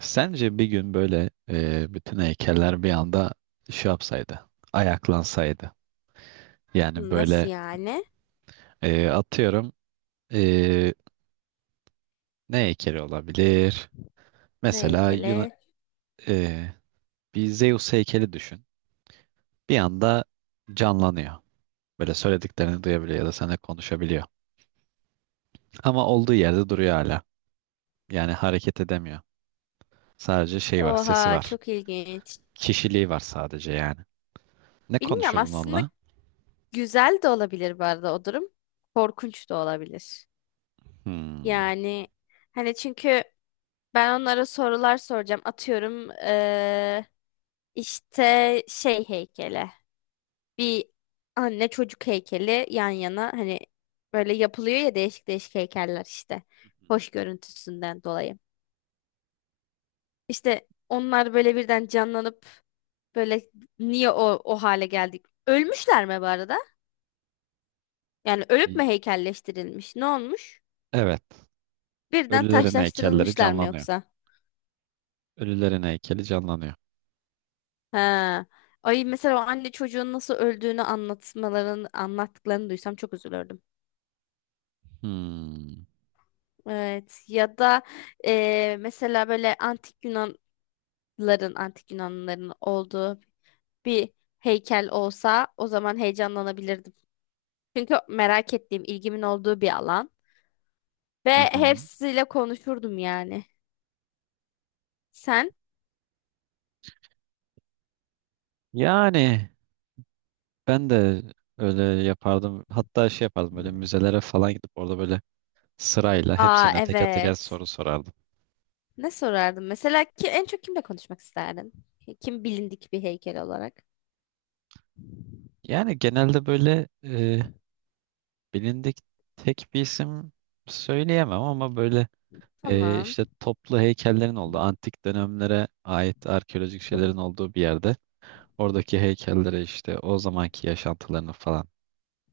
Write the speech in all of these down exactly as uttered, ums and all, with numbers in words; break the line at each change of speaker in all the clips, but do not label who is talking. Sence bir gün böyle e, bütün heykeller bir anda şey yapsaydı, ayaklansaydı. Yani
Nasıl
böyle
yani?
e, atıyorum e, ne heykeli olabilir?
Ne
Mesela Yuna,
heykeli?
e, bir Zeus heykeli düşün. Bir anda canlanıyor. Böyle söylediklerini duyabiliyor ya da seninle konuşabiliyor. Ama olduğu yerde duruyor hala. Yani hareket edemiyor. Sadece şey var, sesi
Oha,
var.
çok ilginç.
Kişiliği var sadece yani. Ne
Bilmiyorum
konuşurdun
aslında,
onunla?
güzel de olabilir bu arada o durum. Korkunç da olabilir.
Hmm.
Yani hani çünkü ben onlara sorular soracağım. Atıyorum eee, işte şey heykeli. Bir anne çocuk heykeli yan yana, hani böyle yapılıyor ya, değişik değişik heykeller işte. Hoş görüntüsünden dolayı. İşte onlar böyle birden canlanıp, böyle niye o, o hale geldik? Ölmüşler mi bu arada? Yani ölüp
İyi.
mü heykelleştirilmiş? Ne olmuş?
Evet.
Birden
Ölülerin heykelleri
taşlaştırılmışlar mı
canlanıyor.
yoksa?
Ölülerin heykeli canlanıyor.
Ha. Ay, mesela o anne çocuğun nasıl öldüğünü anlatmalarını anlattıklarını duysam çok üzülürdüm.
Hmm.
Evet, ya da e, mesela böyle antik Yunanların antik Yunanlıların olduğu bir heykel olsa, o zaman heyecanlanabilirdim. Çünkü merak ettiğim, ilgimin olduğu bir alan ve
Hı hı.
hepsiyle konuşurdum yani. Sen?
Yani ben de öyle yapardım. Hatta şey yapardım böyle müzelere falan gidip orada böyle sırayla
Aa,
hepsine teker teker
evet.
soru sorardım.
Ne sorardım? Mesela ki en çok kimle konuşmak isterdin? Kim, bilindik bir heykel olarak?
Yani genelde böyle e, bilindik tek bir isim söyleyemem ama böyle e,
Tamam.
işte toplu heykellerin olduğu antik dönemlere ait arkeolojik şeylerin olduğu bir yerde oradaki heykellere işte o zamanki yaşantılarını falan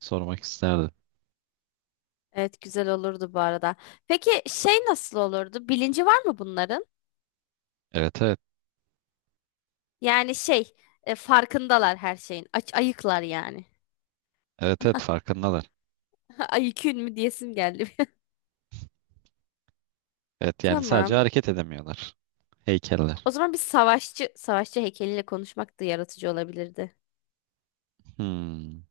sormak isterdim.
Evet, güzel olurdu bu arada. Peki şey nasıl olurdu? Bilinci var mı bunların?
Evet, evet.
Yani şey e, farkındalar her şeyin. Aç, ayıklar yani.
Evet, evet, farkındalar.
Ayıkün mü diyesim geldi.
Evet, yani sadece
Tamam.
hareket edemiyorlar. Heykeller.
O zaman bir savaşçı savaşçı heykeliyle konuşmak da yaratıcı olabilirdi.
Hmm.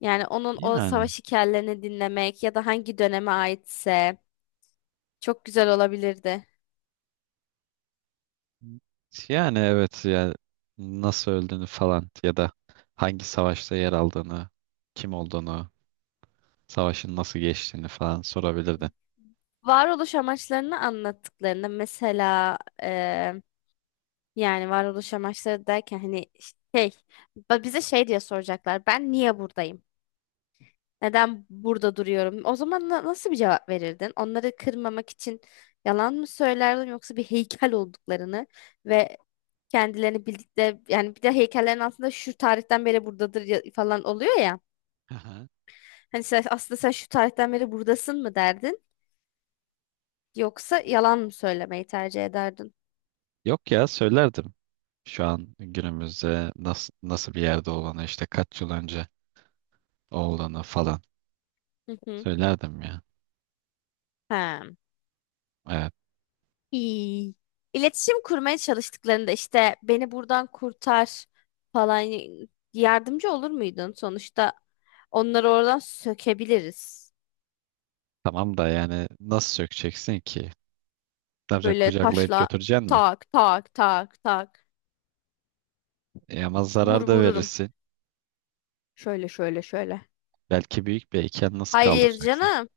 Yani onun o
Yani.
savaş hikayelerini dinlemek ya da hangi döneme aitse, çok güzel olabilirdi.
Yani evet ya, nasıl öldüğünü falan ya da hangi savaşta yer aldığını, kim olduğunu, savaşın nasıl geçtiğini falan sorabilirdin.
Varoluş amaçlarını anlattıklarında mesela, eee, yani varoluş amaçları derken, hani şey, ba- bize şey diye soracaklar, ben niye buradayım? Neden burada duruyorum? O zaman na- nasıl bir cevap verirdin? Onları kırmamak için yalan mı söylerdin, yoksa bir heykel olduklarını ve kendilerini bildikleri, yani bir de heykellerin altında şu tarihten beri buradadır ya- falan oluyor ya.
Aha.
Hani sen, aslında sen şu tarihten beri buradasın mı derdin, yoksa yalan mı söylemeyi tercih ederdin?
Yok ya, söylerdim. Şu an günümüzde nasıl nasıl bir yerde olduğunu işte kaç yıl önce olduğunu falan
Hı hı.
söylerdim ya.
Ha.
Evet.
İyi. İletişim kurmaya çalıştıklarında, işte beni buradan kurtar falan, yardımcı olur muydun? Sonuçta onları oradan sökebiliriz.
Tamam da yani nasıl sökeceksin ki? Ne yapacaksın?
Böyle
Kucaklayıp
taşla
götüreceksin mi?
tak tak tak tak
E ama
vur
zarar da
vururum.
verirsin.
Şöyle şöyle şöyle.
Belki büyük bir iken nasıl
Hayır
kaldıracaksın?
canım.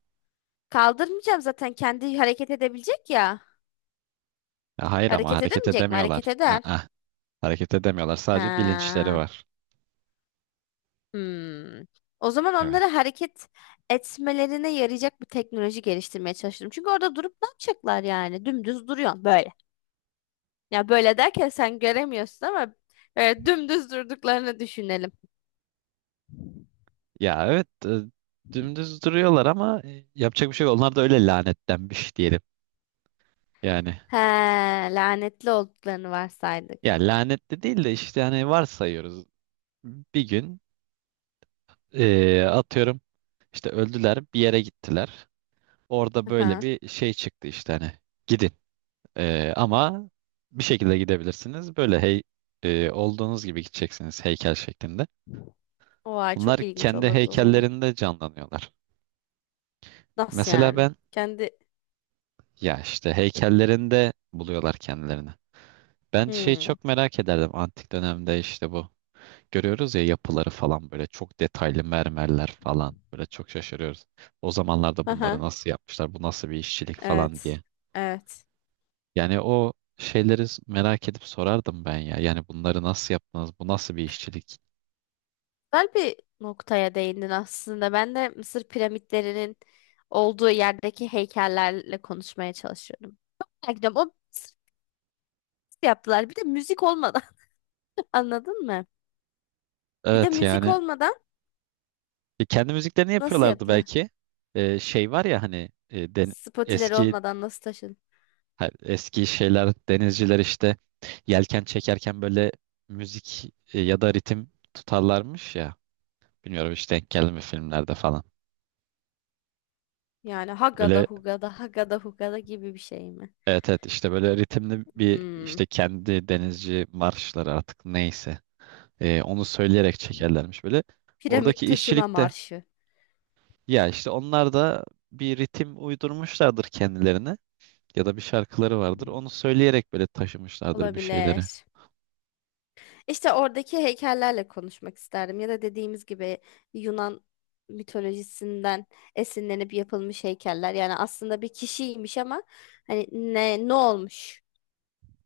Kaldırmayacağım, zaten kendi hareket edebilecek ya.
Ya hayır, ama
Hareket
hareket
edemeyecek mi? Hareket
edemiyorlar.
eder.
Aa, hareket edemiyorlar. Sadece bilinçleri
Ha.
var.
Hmm. O zaman
Evet.
onlara hareket etmelerine yarayacak bir teknoloji geliştirmeye çalıştım. Çünkü orada durup ne yapacaklar yani? Dümdüz duruyor böyle. Ya, böyle derken sen göremiyorsun ama böyle dümdüz durduklarını düşünelim.
Ya evet e, dümdüz duruyorlar ama e, yapacak bir şey yok. Onlar da öyle lanetlenmiş diyelim. Yani
He, lanetli olduklarını varsaydık.
ya lanetli değil de işte hani varsayıyoruz. Bir gün e, atıyorum işte öldüler, bir yere gittiler. Orada böyle
Aha.
bir şey çıktı işte hani gidin. Ee, ama bir şekilde gidebilirsiniz. Böyle hey e, olduğunuz gibi gideceksiniz, heykel şeklinde.
Oha, çok
Bunlar
ilginç
kendi
olurdu o zaman.
heykellerinde canlanıyorlar.
Nasıl
Mesela
yani?
ben,
Kendi...
ya işte heykellerinde buluyorlar kendilerini. Ben şeyi
Hmm.
çok merak ederdim antik dönemde işte bu. Görüyoruz ya, yapıları falan böyle çok detaylı mermerler falan, böyle çok şaşırıyoruz. O zamanlarda bunları
Aha.
nasıl yapmışlar, bu nasıl bir işçilik falan
Evet.
diye.
Evet.
Yani o şeyleri merak edip sorardım ben ya. Yani bunları nasıl yaptınız, bu nasıl bir işçilik?
Güzel bir noktaya değindin aslında. Ben de Mısır piramitlerinin olduğu yerdeki heykellerle konuşmaya çalışıyorum. Merak ediyorum, o Mısır nasıl yaptılar? Bir de müzik olmadan, anladın mı? Bir de
Evet,
müzik
yani
olmadan
E, kendi müziklerini
nasıl
yapıyorlardı
yaptılar?
belki. E, şey var ya, hani e, den-
Spotileri
eski,
olmadan nasıl taşın?
ha, eski şeyler, denizciler işte yelken çekerken böyle müzik e, ya da ritim tutarlarmış ya. Bilmiyorum, işte denk geldi mi filmlerde falan.
Yani hagada
Böyle,
hugada hagada hugada gibi bir şey mi?
evet, evet, işte böyle ritimli bir
Hmm.
işte kendi denizci marşları artık neyse, E, onu söyleyerek çekerlermiş böyle.
Piramit
Oradaki
taşıma
işçilik de,
marşı
ya işte onlar da bir ritim uydurmuşlardır kendilerine, ya da bir şarkıları vardır. Onu söyleyerek böyle taşımışlardır bir şeyleri.
olabilir. İşte oradaki heykellerle konuşmak isterdim, ya da dediğimiz gibi Yunan mitolojisinden esinlenip yapılmış heykeller. Yani aslında bir kişiymiş ama hani ne ne olmuş?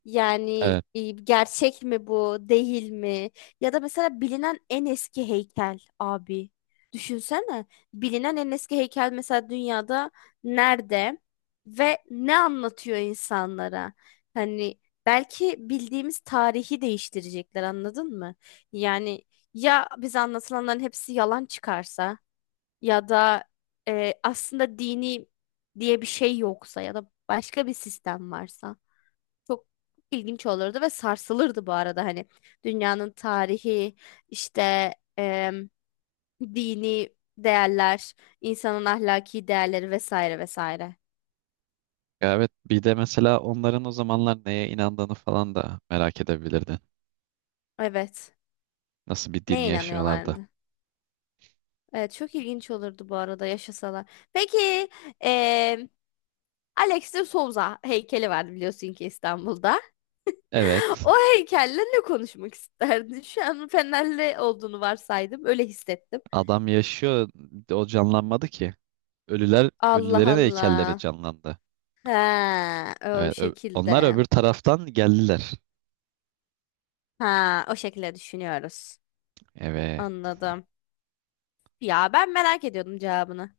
Yani
Evet.
e, gerçek mi bu, değil mi? Ya da mesela bilinen en eski heykel abi. Düşünsene. Bilinen en eski heykel mesela, dünyada nerede ve ne anlatıyor insanlara? Hani belki bildiğimiz tarihi değiştirecekler, anladın mı? Yani ya bize anlatılanların hepsi yalan çıkarsa, ya da e, aslında dini diye bir şey yoksa, ya da başka bir sistem varsa, çok ilginç olurdu ve sarsılırdı bu arada, hani dünyanın tarihi, işte em, dini değerler, insanın ahlaki değerleri, vesaire vesaire.
Ya evet. Bir de mesela onların o zamanlar neye inandığını falan da merak edebilirdin.
Evet.
Nasıl bir din
Neye
yaşıyorlardı.
inanıyorlardı? Evet, çok ilginç olurdu bu arada yaşasalar. Peki, em, Alex de Souza heykeli vardı, biliyorsun ki, İstanbul'da.
Evet.
O heykelle ne konuşmak isterdin? Şu an Fenerli olduğunu varsaydım. Öyle hissettim.
Adam yaşıyor. O canlanmadı ki. Ölüler,
Allah
ölülerin heykelleri
Allah.
canlandı.
Ha, o
Evet. Ö- onlar öbür
şekilde.
taraftan geldiler.
Ha, o şekilde düşünüyoruz.
Evet.
Anladım. Ya ben merak ediyordum cevabını.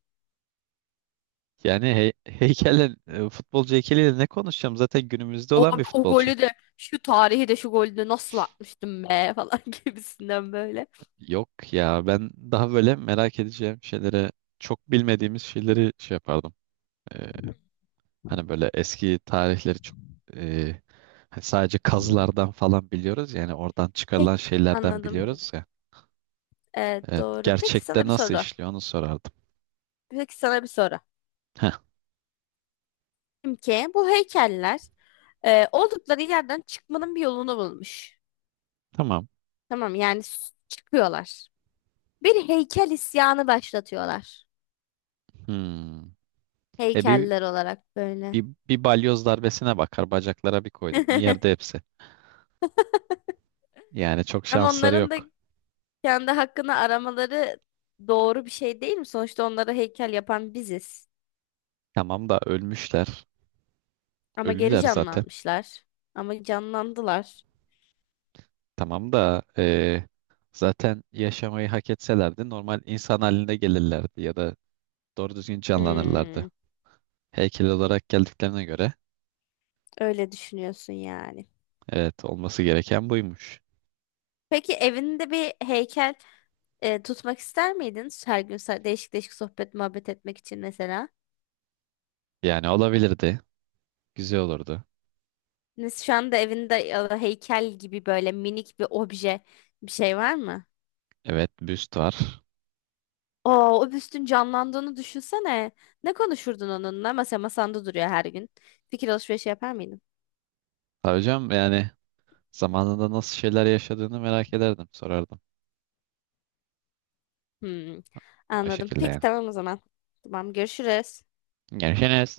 Yani hey, heykelle, e, futbolcu heykeliyle ne konuşacağım? Zaten günümüzde
O,
olan bir
o
futbolcu.
golü de şu tarihi de şu golü de nasıl atmıştım be falan gibisinden böyle.
Yok ya, ben daha böyle merak edeceğim şeylere, çok bilmediğimiz şeyleri şey yapardım. Ee, hani böyle eski tarihleri çok e, hani sadece kazılardan falan biliyoruz ya, yani oradan
Peki,
çıkarılan şeylerden
anladım.
biliyoruz ya.
Evet
Evet,
doğru. Peki sana
gerçekte
bir
nasıl
soru.
işliyor onu sorardım.
Peki sana bir soru.
Heh,
Ki bu heykeller e, oldukları yerden çıkmanın bir yolunu bulmuş.
tamam.
Tamam yani, s- çıkıyorlar. Bir heykel isyanı başlatıyorlar.
Hmm. E bir,
Heykeller olarak böyle.
bir, bir balyoz darbesine bakar, bacaklara bir koydun mu yerde hepsi. Yani çok
Ama
şansları
onların da
yok.
kendi hakkını aramaları doğru bir şey değil mi? Sonuçta onlara heykel yapan biziz.
Tamam da ölmüşler.
Ama geri
Ölüler zaten.
canlanmışlar. Ama canlandılar.
Tamam da eee, zaten yaşamayı hak etselerdi normal insan haline gelirlerdi ya da doğru düzgün canlanırlardı.
Hmm,
Heykel olarak geldiklerine göre
öyle düşünüyorsun yani.
evet, olması gereken buymuş.
Peki evinde bir heykel e, tutmak ister miydin? Her gün, sa- değişik değişik sohbet muhabbet etmek için mesela.
Yani olabilirdi. Güzel olurdu.
Nes- Şu anda evinde, ya da heykel gibi böyle, minik bir obje bir şey var mı?
Evet, büst var.
Oo, o büstün canlandığını düşünsene. Ne konuşurdun onunla? Mesela masanda duruyor her gün. Fikir alışverişi yapar mıydın?
Ha hocam, yani zamanında nasıl şeyler yaşadığını merak ederdim. Sorardım.
Hmm,
O
anladım.
şekilde
Peki
yani.
tamam o zaman. Tamam, görüşürüz.
Görüşürüz.